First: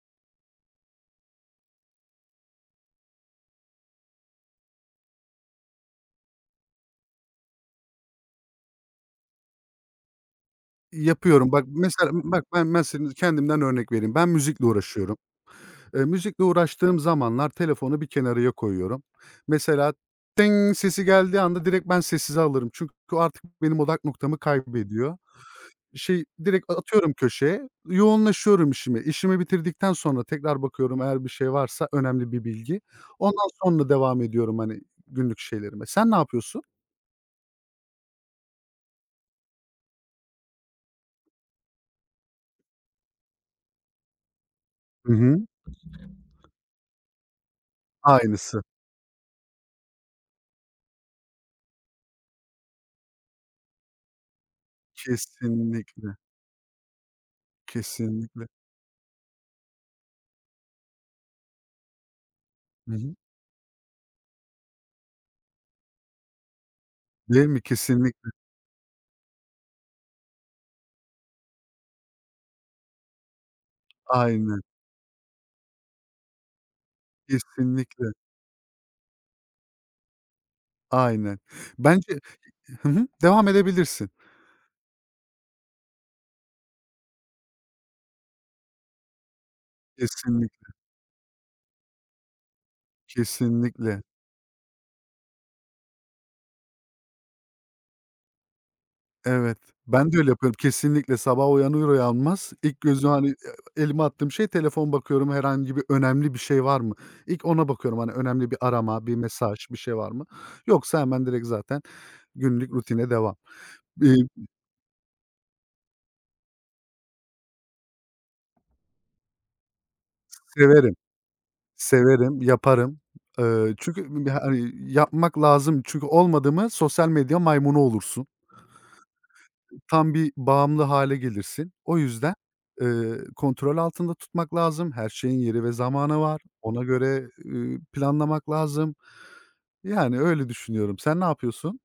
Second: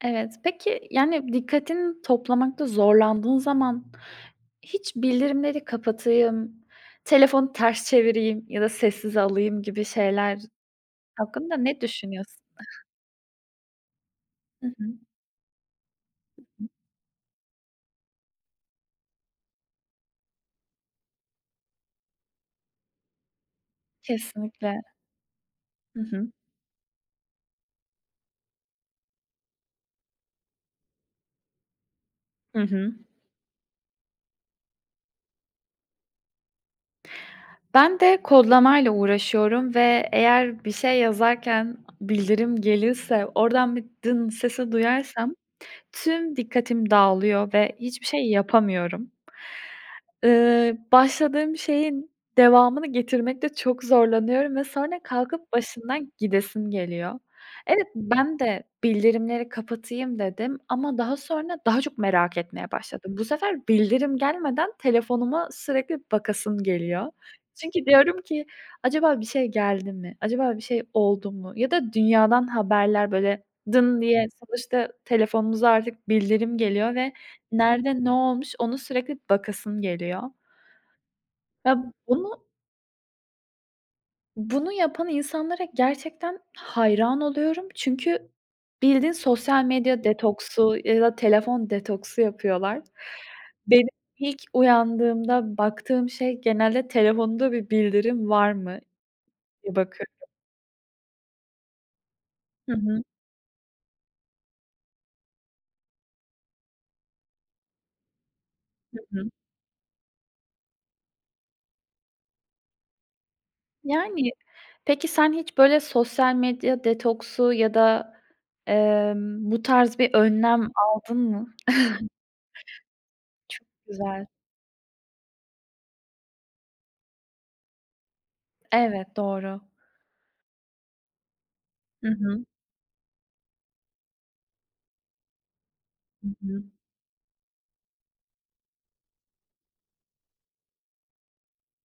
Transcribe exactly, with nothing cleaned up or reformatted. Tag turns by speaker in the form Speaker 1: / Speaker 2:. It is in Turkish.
Speaker 1: Evet, peki, yani dikkatini toplamakta zorlandığın zaman, hiç bildirimleri kapatayım, telefonu ters çevireyim ya da sessize alayım gibi şeyler
Speaker 2: Yapıyorum
Speaker 1: hakkında
Speaker 2: bak.
Speaker 1: ne
Speaker 2: Mesela b
Speaker 1: düşünüyorsun?
Speaker 2: bak, ben mesela kendimden örnek vereyim. Ben müzikle
Speaker 1: Hı hı.
Speaker 2: uğraşıyorum. Eee,
Speaker 1: Hı
Speaker 2: müzikle
Speaker 1: hı.
Speaker 2: uğraştığım zamanlar telefonu bir kenarıya koyuyorum. Mesela, "tıng" sesi geldiği anda direkt ben sessize alırım. Çünkü o artık benim odak noktamı
Speaker 1: Kesinlikle.
Speaker 2: kaybediyor.
Speaker 1: Hı
Speaker 2: Şey
Speaker 1: hı.
Speaker 2: direkt a atıyorum köşeye. Yoğunlaşıyorum işime. İşimi bitirdikten sonra tekrar bakıyorum eğer bir şey varsa önemli bir
Speaker 1: Hı
Speaker 2: bilgi.
Speaker 1: hı.
Speaker 2: Ondan sonra devam ediyorum, hani, günlük şeylerime. Sen ne yapıyorsun?
Speaker 1: Ben de kodlamayla uğraşıyorum ve eğer bir şey yazarken a bildirim gelirse oradan bir, "dın" sesi
Speaker 2: Hı
Speaker 1: duyarsam
Speaker 2: hı.
Speaker 1: tüm dikkatim dağılıyor ve hiçbir şey
Speaker 2: Aynısı.
Speaker 1: yapamıyorum. Iıı, başladığım şeyin devamını getirmekte çok zorlanıyorum ve sonra kalkıp başından
Speaker 2: Kesinlikle.
Speaker 1: gidesim geliyor. Evet, ben
Speaker 2: Kesinlikle.
Speaker 1: de bildirimleri kapatayım dedim. Ama daha sonra daha çok merak etmeye
Speaker 2: Hı hı.
Speaker 1: başladım. Bu sefer bildirim gelmeden telefonuma sürekli bakasım geliyor.
Speaker 2: Değil mi?
Speaker 1: Çünkü diyorum
Speaker 2: Kesinlikle.
Speaker 1: ki, "Acaba bir şey geldi mi? Acaba bir şey oldu mu?" Ya da dünyadan haberler böyle, "dın" diye
Speaker 2: Aynen.
Speaker 1: sonuçta telefonumuza artık bildirim geliyor ve nerede ne
Speaker 2: Kesinlikle.
Speaker 1: olmuş, onu sürekli bakasım geliyor.
Speaker 2: Aynen.
Speaker 1: Ya,
Speaker 2: Bence
Speaker 1: bunu
Speaker 2: Hı hı, devam edebilirsin.
Speaker 1: bunu yapan insanlara gerçekten hayran oluyorum. Çünkü bildiğin sosyal medya
Speaker 2: Kesinlikle.
Speaker 1: detoksu ya da telefon detoksu yapıyorlar. Benim
Speaker 2: Kesinlikle.
Speaker 1: ilk uyandığımda baktığım şey genelde, telefonda bir bildirim var mı
Speaker 2: Evet.
Speaker 1: [unintelligible]
Speaker 2: Ben
Speaker 1: bakıyorum.
Speaker 2: de öyle yapıyorum, kesinlikle. Sabah uyanır uyanmaz
Speaker 1: Hı
Speaker 2: ilk
Speaker 1: hı.
Speaker 2: gözüm hani, eee, elimi attığım şey telefon bakıyorum, herhangi bir önemli bir şey var mı? İlk ona bakıyorum. Hani, önemli bir
Speaker 1: Hı
Speaker 2: arama, bir
Speaker 1: hı.
Speaker 2: mesaj, bir şey var mı? Yoksa hemen direkt zaten günlük rutine devam. Eee
Speaker 1: Yani. Peki, sen hiç, böyle, sosyal medya detoksu ya da, emm, bu tarz bir
Speaker 2: S
Speaker 1: önlem
Speaker 2: severim.
Speaker 1: aldın mı?
Speaker 2: Severim, yaparım.
Speaker 1: Çok
Speaker 2: Iıı, çünkü
Speaker 1: güzel.
Speaker 2: ya, hani, yapmak lazım. Çünkü olmadı mı sosyal medya maymunu olursun.
Speaker 1: Evet, doğru.
Speaker 2: Tam bir bağımlı hâle gelirsin. O
Speaker 1: Hı
Speaker 2: yüzden,
Speaker 1: hı.
Speaker 2: ııı, kontrol altında tutmak lazım. Her şeyin yeri ve zamanı
Speaker 1: Hı
Speaker 2: var.
Speaker 1: hı.
Speaker 2: Ona göre, ııı, planlamak lazım. Yani öyle düşünüyorum. Sen ne yapıyorsun?